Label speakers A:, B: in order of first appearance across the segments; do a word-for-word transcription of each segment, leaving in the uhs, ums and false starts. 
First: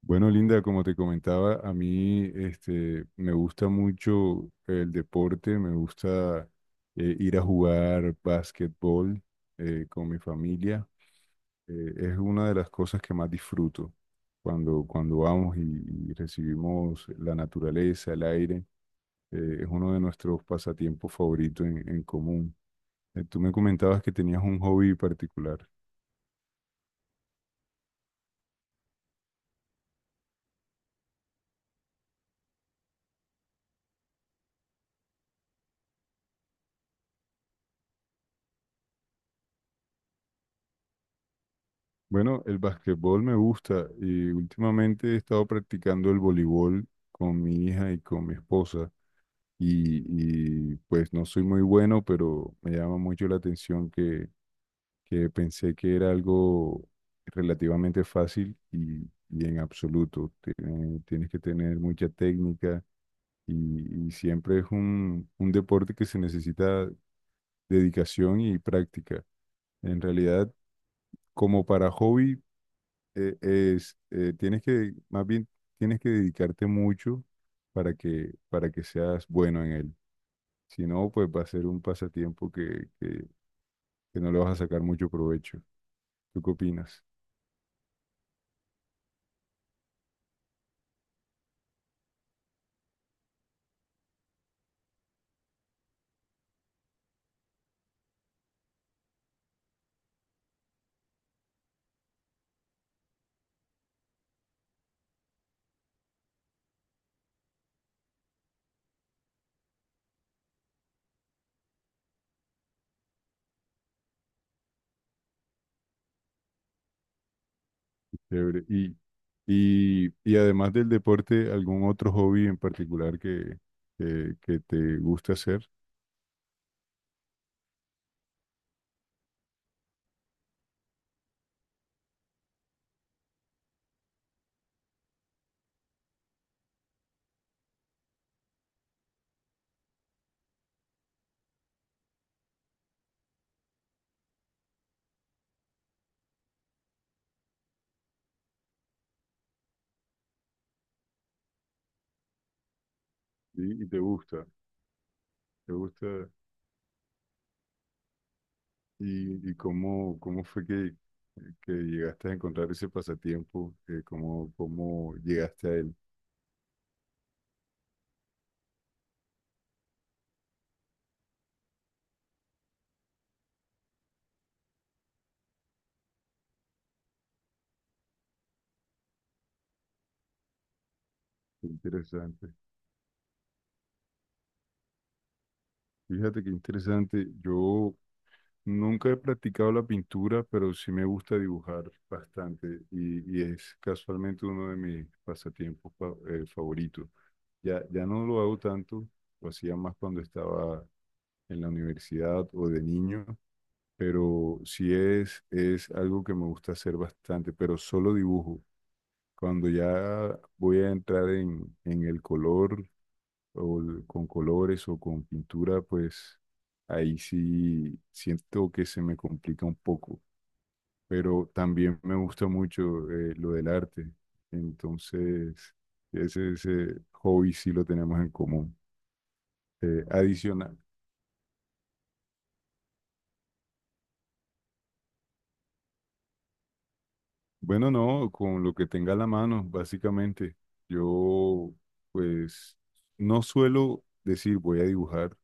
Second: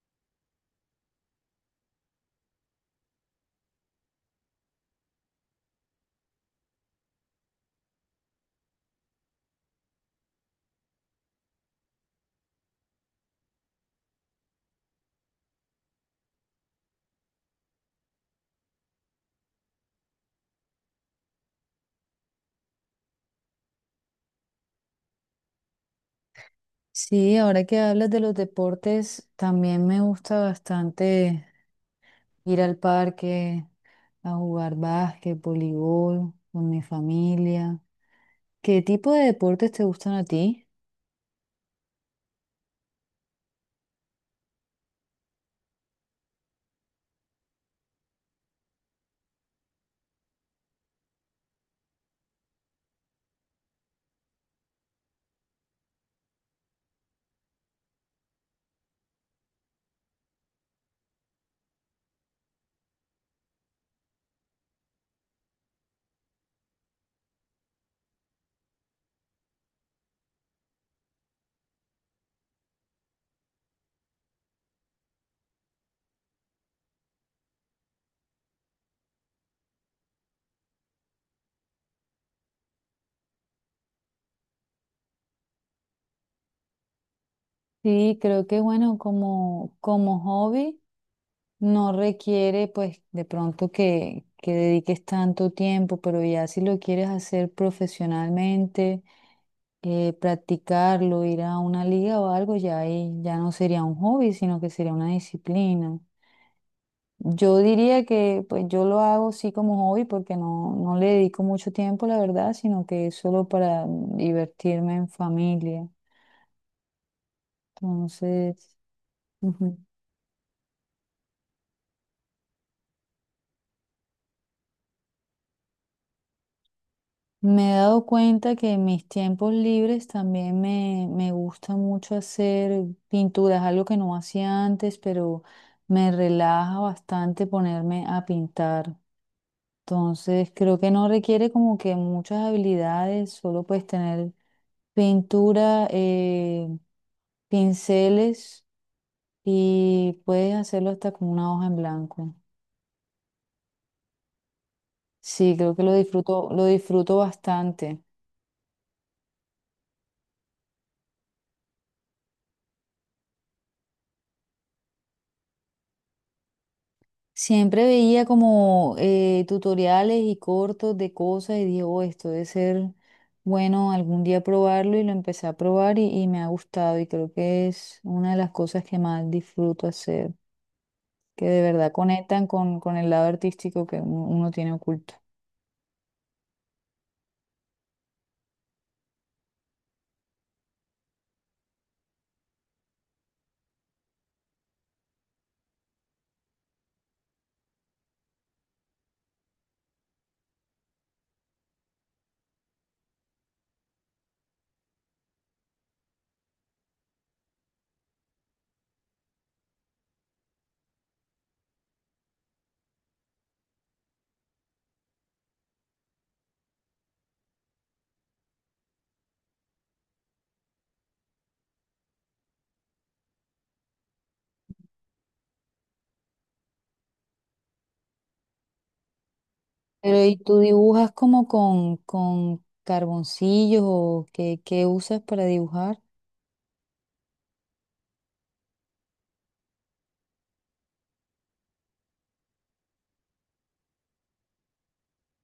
A: Bueno, Linda, como te comentaba, a mí este, me gusta mucho el deporte, me gusta eh, ir a jugar básquetbol eh, con mi familia. Eh, es una de las cosas que más disfruto cuando, cuando vamos y, y recibimos la naturaleza, el aire. Eh, es uno de nuestros pasatiempos favoritos en, en común. Eh, tú me comentabas que tenías un hobby particular.
B: Sí, ahora que hablas de los deportes, también me gusta bastante ir al parque a jugar básquet, voleibol con mi familia. ¿Qué tipo de deportes te gustan a ti?
A: Bueno, el básquetbol me gusta y últimamente he estado practicando el voleibol con mi hija y con mi esposa y, y, pues no soy muy bueno, pero me llama mucho la atención que, que pensé que era algo relativamente fácil y, y en absoluto. Tiene- Tienes que tener mucha técnica y, y siempre es un, un deporte que se necesita dedicación y práctica. En realidad, como para hobby eh, es, eh, tienes que, más bien, tienes que dedicarte mucho para que, para que seas bueno en él. Si no, pues va a ser un pasatiempo que, que, que no le vas a sacar mucho provecho. ¿Tú qué opinas?
B: Sí, creo que bueno, como, como hobby no requiere pues de pronto que, que dediques tanto tiempo, pero ya si lo quieres hacer profesionalmente, eh, practicarlo, ir a una liga o algo, ya ahí ya no sería un hobby, sino que sería una disciplina. Yo diría que pues yo lo hago sí como hobby porque no, no le dedico mucho tiempo, la verdad, sino que es solo para mm, divertirme en familia.
A: Chévere.
B: Entonces,
A: Y,
B: ujú.
A: y, y además del deporte, ¿algún otro hobby en particular que, que, que te gusta hacer?
B: Me he dado cuenta que en mis tiempos libres también me, me gusta mucho hacer pinturas, algo que no hacía antes, pero me relaja bastante ponerme a pintar. Entonces, creo que no requiere como que muchas habilidades, solo puedes tener pintura, eh, pinceles y puedes hacerlo hasta con una hoja en blanco.
A: ¿Sí? Y te gusta,
B: Sí,
A: te
B: creo que lo
A: gusta.
B: disfruto, lo disfruto bastante.
A: ¿Y, y cómo, cómo fue que, que llegaste a encontrar ese pasatiempo? Eh, ¿Cómo, cómo llegaste a él?
B: Siempre veía como eh, tutoriales y cortos de cosas y dije: "Oh, esto debe ser bueno algún día probarlo" y lo empecé a probar y, y me ha gustado y creo que es una de las cosas que más disfruto hacer, que de
A: Qué
B: verdad conectan
A: interesante.
B: con, con el lado artístico que uno uno tiene oculto.
A: Fíjate qué interesante. Yo nunca he practicado la pintura, pero sí me gusta dibujar bastante y, y es casualmente uno de mis pasatiempos fa- eh, favoritos. Ya, ya no lo hago tanto, lo hacía más cuando estaba en la universidad o de niño, pero sí es, es algo que me gusta hacer bastante, pero solo dibujo. Cuando ya voy a entrar en, en el color o l- con colores o con pintura, pues ahí sí siento que se me complica un poco, pero también me gusta mucho eh, lo del arte, entonces ese, ese hobby sí lo tenemos en común. Eh,
B: Pero ¿y tú
A: adicional,
B: dibujas como con, con carboncillos o qué, qué usas para dibujar?
A: bueno, no, con lo que tenga a la mano, básicamente, yo pues no suelo decir voy a dibujar,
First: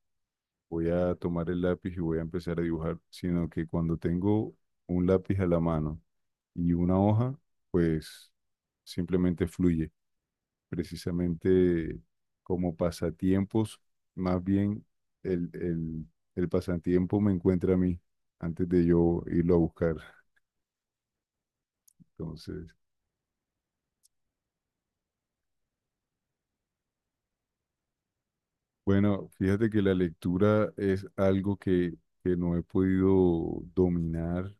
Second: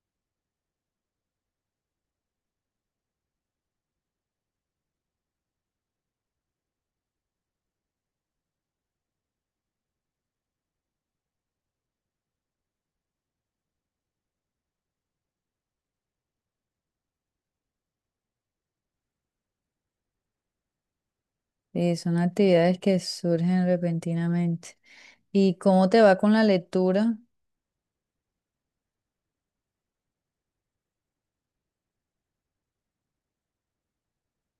A: voy a tomar el lápiz y voy a empezar a dibujar, sino que cuando tengo un lápiz a la mano y una hoja, pues simplemente fluye. Precisamente como pasatiempos, más bien el, el, el pasatiempo me encuentra a mí antes de yo irlo a buscar.
B: Eh, son
A: Entonces,
B: actividades que surgen repentinamente. ¿Y cómo te va con la lectura?
A: bueno, fíjate que la lectura es algo que, que no he podido dominar,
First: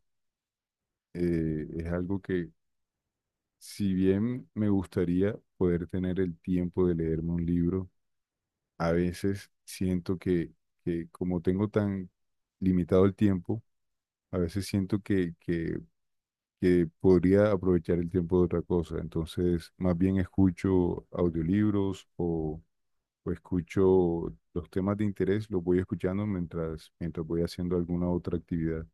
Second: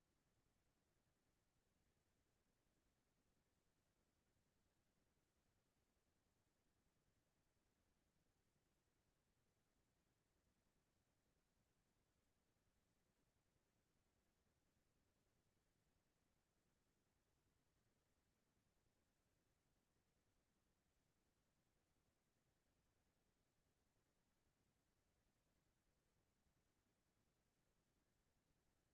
A: eh, es algo que si bien me gustaría poder tener el tiempo de leerme un libro, a veces siento que, que como tengo tan limitado el tiempo, a veces siento que, que, que podría aprovechar el tiempo de otra cosa. Entonces, más bien escucho audiolibros o, o escucho los temas de interés, los voy escuchando mientras, mientras voy haciendo alguna otra actividad.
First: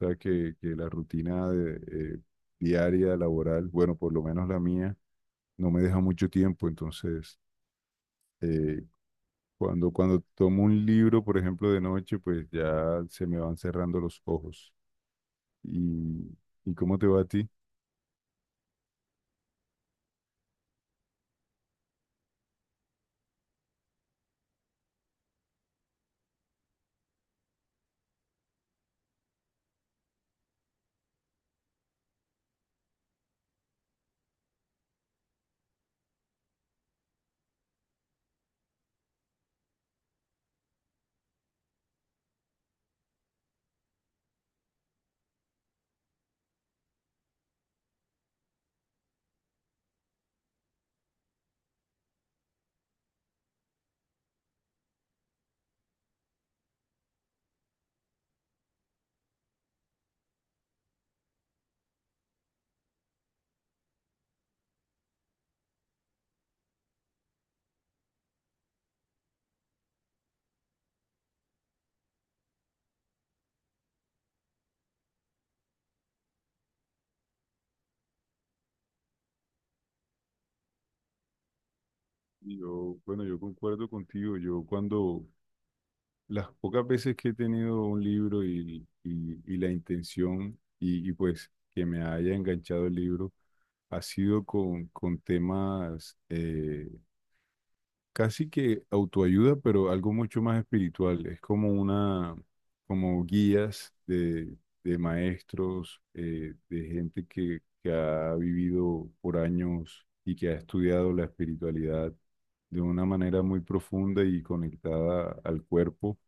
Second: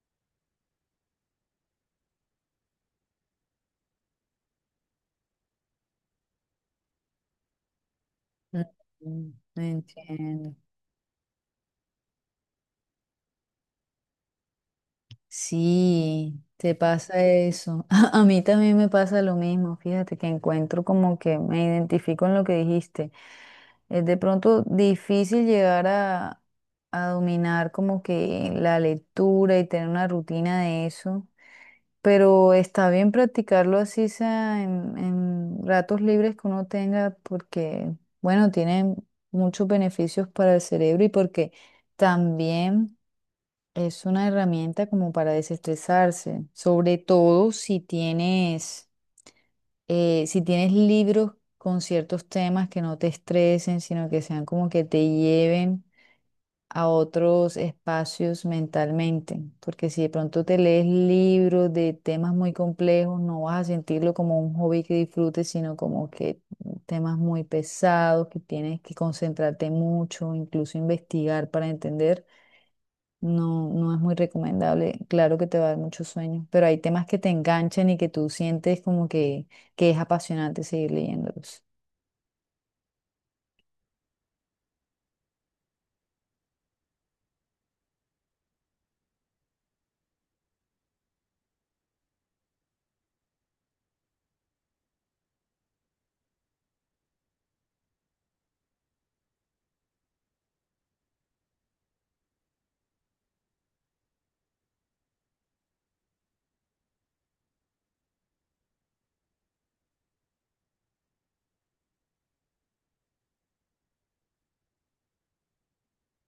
A: O sea, que, que la rutina de, eh, diaria, laboral, bueno, por lo menos la mía no me deja mucho tiempo, entonces eh,
B: Mm,
A: cuando, cuando
B: entiendo.
A: tomo un libro, por ejemplo, de noche, pues ya se me van cerrando los ojos. ¿Y,
B: Sí,
A: y
B: te
A: cómo te va
B: pasa
A: a ti?
B: eso. A mí también me pasa lo mismo, fíjate que encuentro como que me identifico en lo que dijiste. Es de pronto difícil llegar a, a dominar como que la lectura y tener una rutina de eso, pero está bien practicarlo así sea en, en ratos libres que uno tenga porque, bueno, tiene muchos beneficios para el cerebro y porque también... Es una herramienta como para desestresarse, sobre todo si tienes, eh, si tienes libros con ciertos temas que no te estresen, sino que sean como que te lleven a otros espacios mentalmente, porque si de pronto te lees libros de temas muy complejos, no vas a sentirlo como un hobby que disfrutes, sino como que temas muy pesados, que tienes que concentrarte mucho, incluso investigar para entender. No, no es muy recomendable. Claro que te va a dar mucho sueño, pero hay temas que te enganchan y que tú sientes como que, que es apasionante seguir leyéndolos.
A: Yo, bueno, yo concuerdo contigo. Yo cuando las pocas veces que he tenido un libro y, y- y la intención y, y, pues que me haya enganchado el libro, ha sido con, con temas, eh, casi que autoayuda, pero algo mucho más espiritual. Es como una, como guías de, de maestros, eh, de gente que, que ha vivido por años y que ha estudiado la espiritualidad de una manera muy profunda y conectada al cuerpo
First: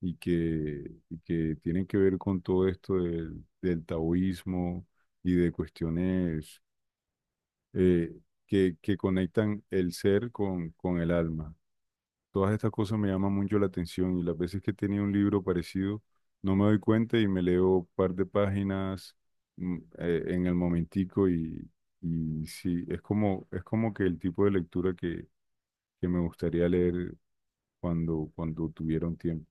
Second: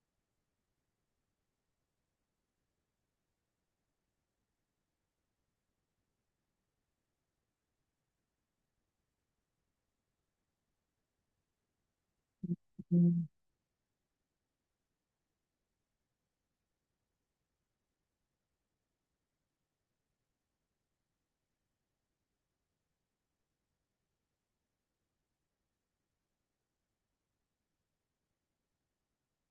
A: y que, y que tienen que ver con todo esto del, del taoísmo y de cuestiones eh, que, que conectan el ser con, con el alma. Todas estas cosas me
B: Mm,
A: llaman mucho la atención y las veces que tenía un libro parecido no me doy cuenta y me leo un par de páginas mm, eh, en el momentico y, y sí, es como, es como que el tipo de lectura que, que me gustaría leer cuando, cuando tuviera un tiempo.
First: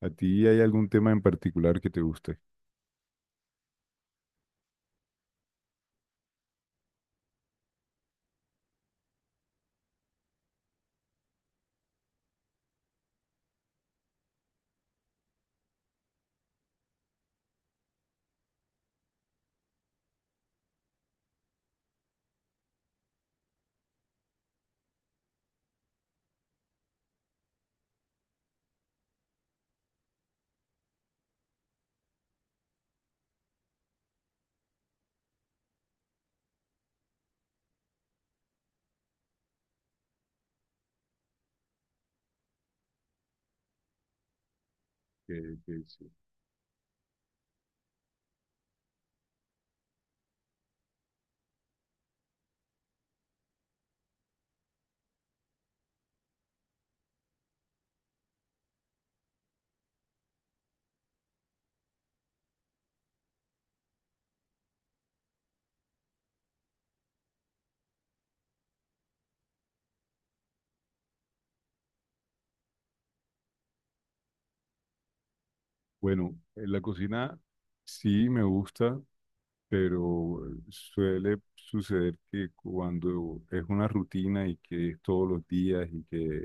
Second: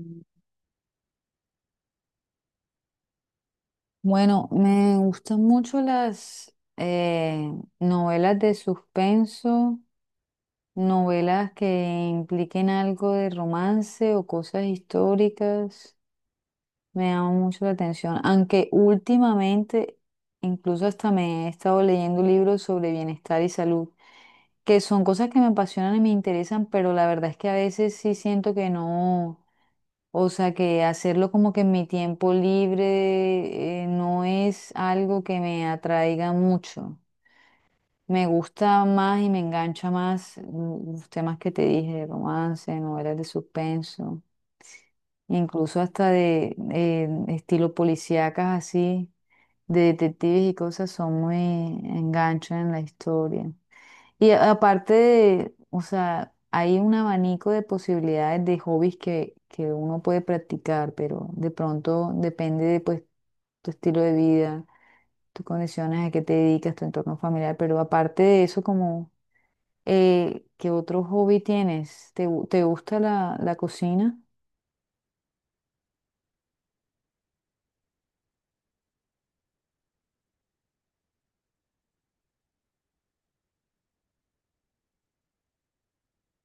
A: ¿A ti hay algún tema en particular que te guste?
B: Bueno, me gustan mucho las eh, novelas de suspenso, novelas que impliquen algo de romance o cosas históricas. Me llama mucho la atención, aunque últimamente incluso hasta me he estado leyendo libros sobre bienestar y salud, que son cosas que me apasionan y me interesan, pero la verdad es que a veces sí siento que no, o sea, que hacerlo como que en mi tiempo libre eh, no es algo que me atraiga mucho. Me gusta más y me engancha más mm, los temas que te dije, romance, novelas de suspenso
A: Que-
B: incluso
A: que
B: hasta
A: sí.
B: de eh, estilo policíacas así, de detectives y cosas, son muy enganchan en la historia. Y a- aparte de, o sea, hay un abanico de posibilidades de hobbies que, que uno puede practicar, pero de pronto depende de pues tu estilo de vida, tus condiciones, a qué te dedicas, tu entorno familiar, pero aparte de eso, como, eh, ¿qué otro hobby tienes? ¿Te, gu- te gusta la, la cocina?
A: Bueno, en la cocina sí me gusta, pero suele suceder que cuando es una rutina y que es todos los días y que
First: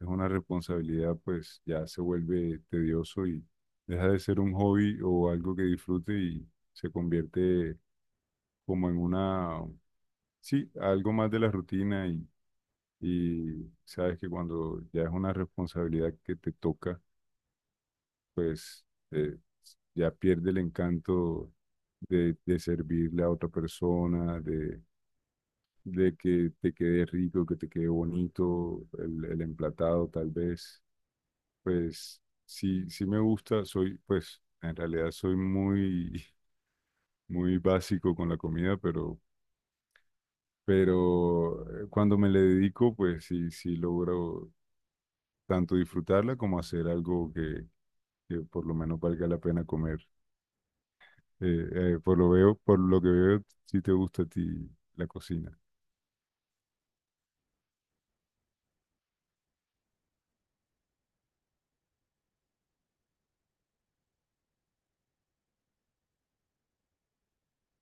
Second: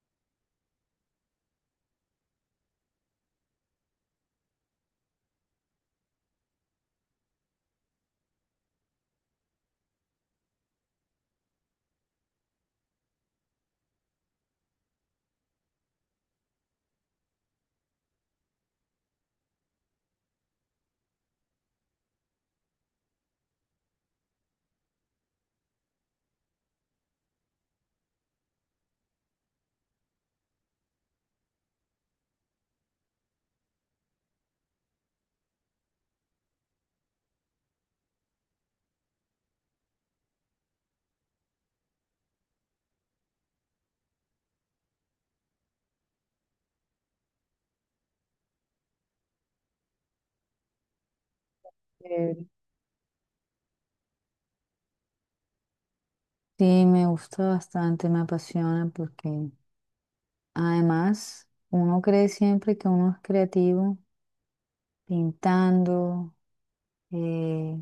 A: es una responsabilidad, pues ya se vuelve tedioso y deja de ser un hobby o algo que disfrute y se convierte como en una, sí, algo más de la rutina y, y sabes que cuando ya es una responsabilidad que te toca, pues eh, ya pierde el encanto de, de servirle a otra persona, de de que te quede rico, que te quede bonito, el, el emplatado tal vez, pues sí, sí me gusta, soy, pues en realidad soy muy, muy básico con la comida, pero, pero eh, cuando me le dedico, pues sí, sí logro tanto disfrutarla como hacer algo que, que por lo menos valga la pena comer. Eh, eh, por lo
B: Eh,
A: veo, por lo que veo, sí te gusta a ti la cocina.
B: Sí, me gusta bastante, me apasiona porque además uno cree siempre que uno es creativo pintando, eh,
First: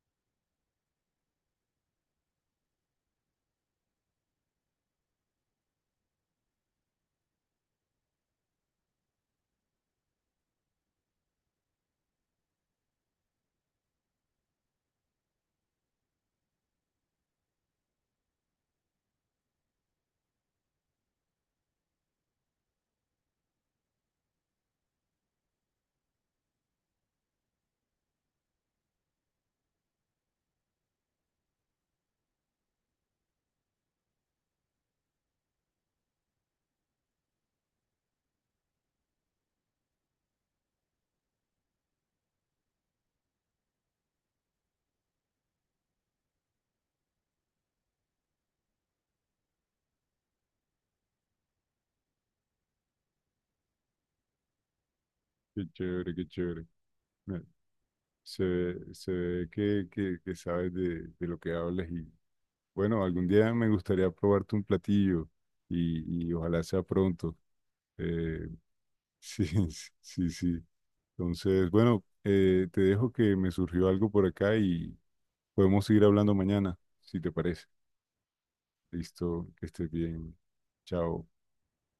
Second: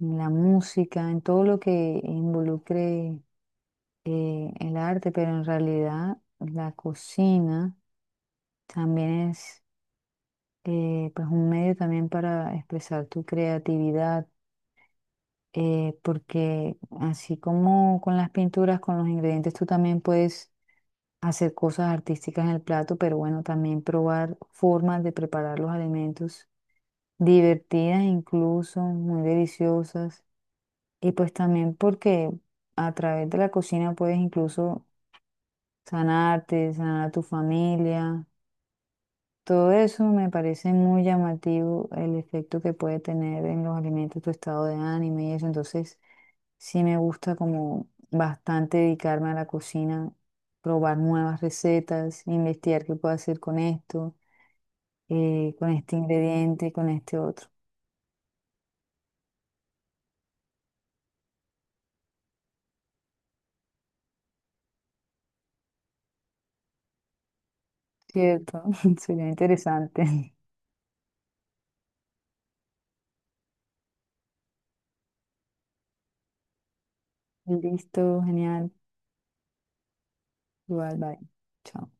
B: en la música, en todo lo que involucre eh, el arte, pero en realidad la cocina también es eh, pues un medio también para expresar tu creatividad, eh, porque así como con las pinturas, con los ingredientes, tú también puedes hacer cosas artísticas en el plato, pero bueno, también probar formas de preparar los alimentos divertidas incluso, muy deliciosas. Y pues también porque a través de la cocina puedes incluso sanarte, sanar a tu familia, todo eso me parece muy llamativo, el efecto que puede tener en los alimentos tu estado de ánimo y eso. Entonces, sí me gusta como bastante dedicarme a la cocina, probar nuevas recetas, investigar qué puedo hacer con esto, eh,
A: Qué
B: con este
A: chévere, qué chévere.
B: ingrediente, con este
A: Me-
B: otro.
A: Se ve, se ve que, que, que sabes de, de lo que hablas y bueno, algún día me gustaría probarte un platillo y, y ojalá sea pronto. Eh,
B: Cierto, sería
A: sí, sí,
B: interesante.
A: sí. Entonces, bueno, eh, te dejo que me surgió algo por acá y podemos seguir hablando mañana, si te parece.
B: Listo, genial.
A: Listo, que estés bien.
B: Igual, bye.
A: Chao.
B: Chao.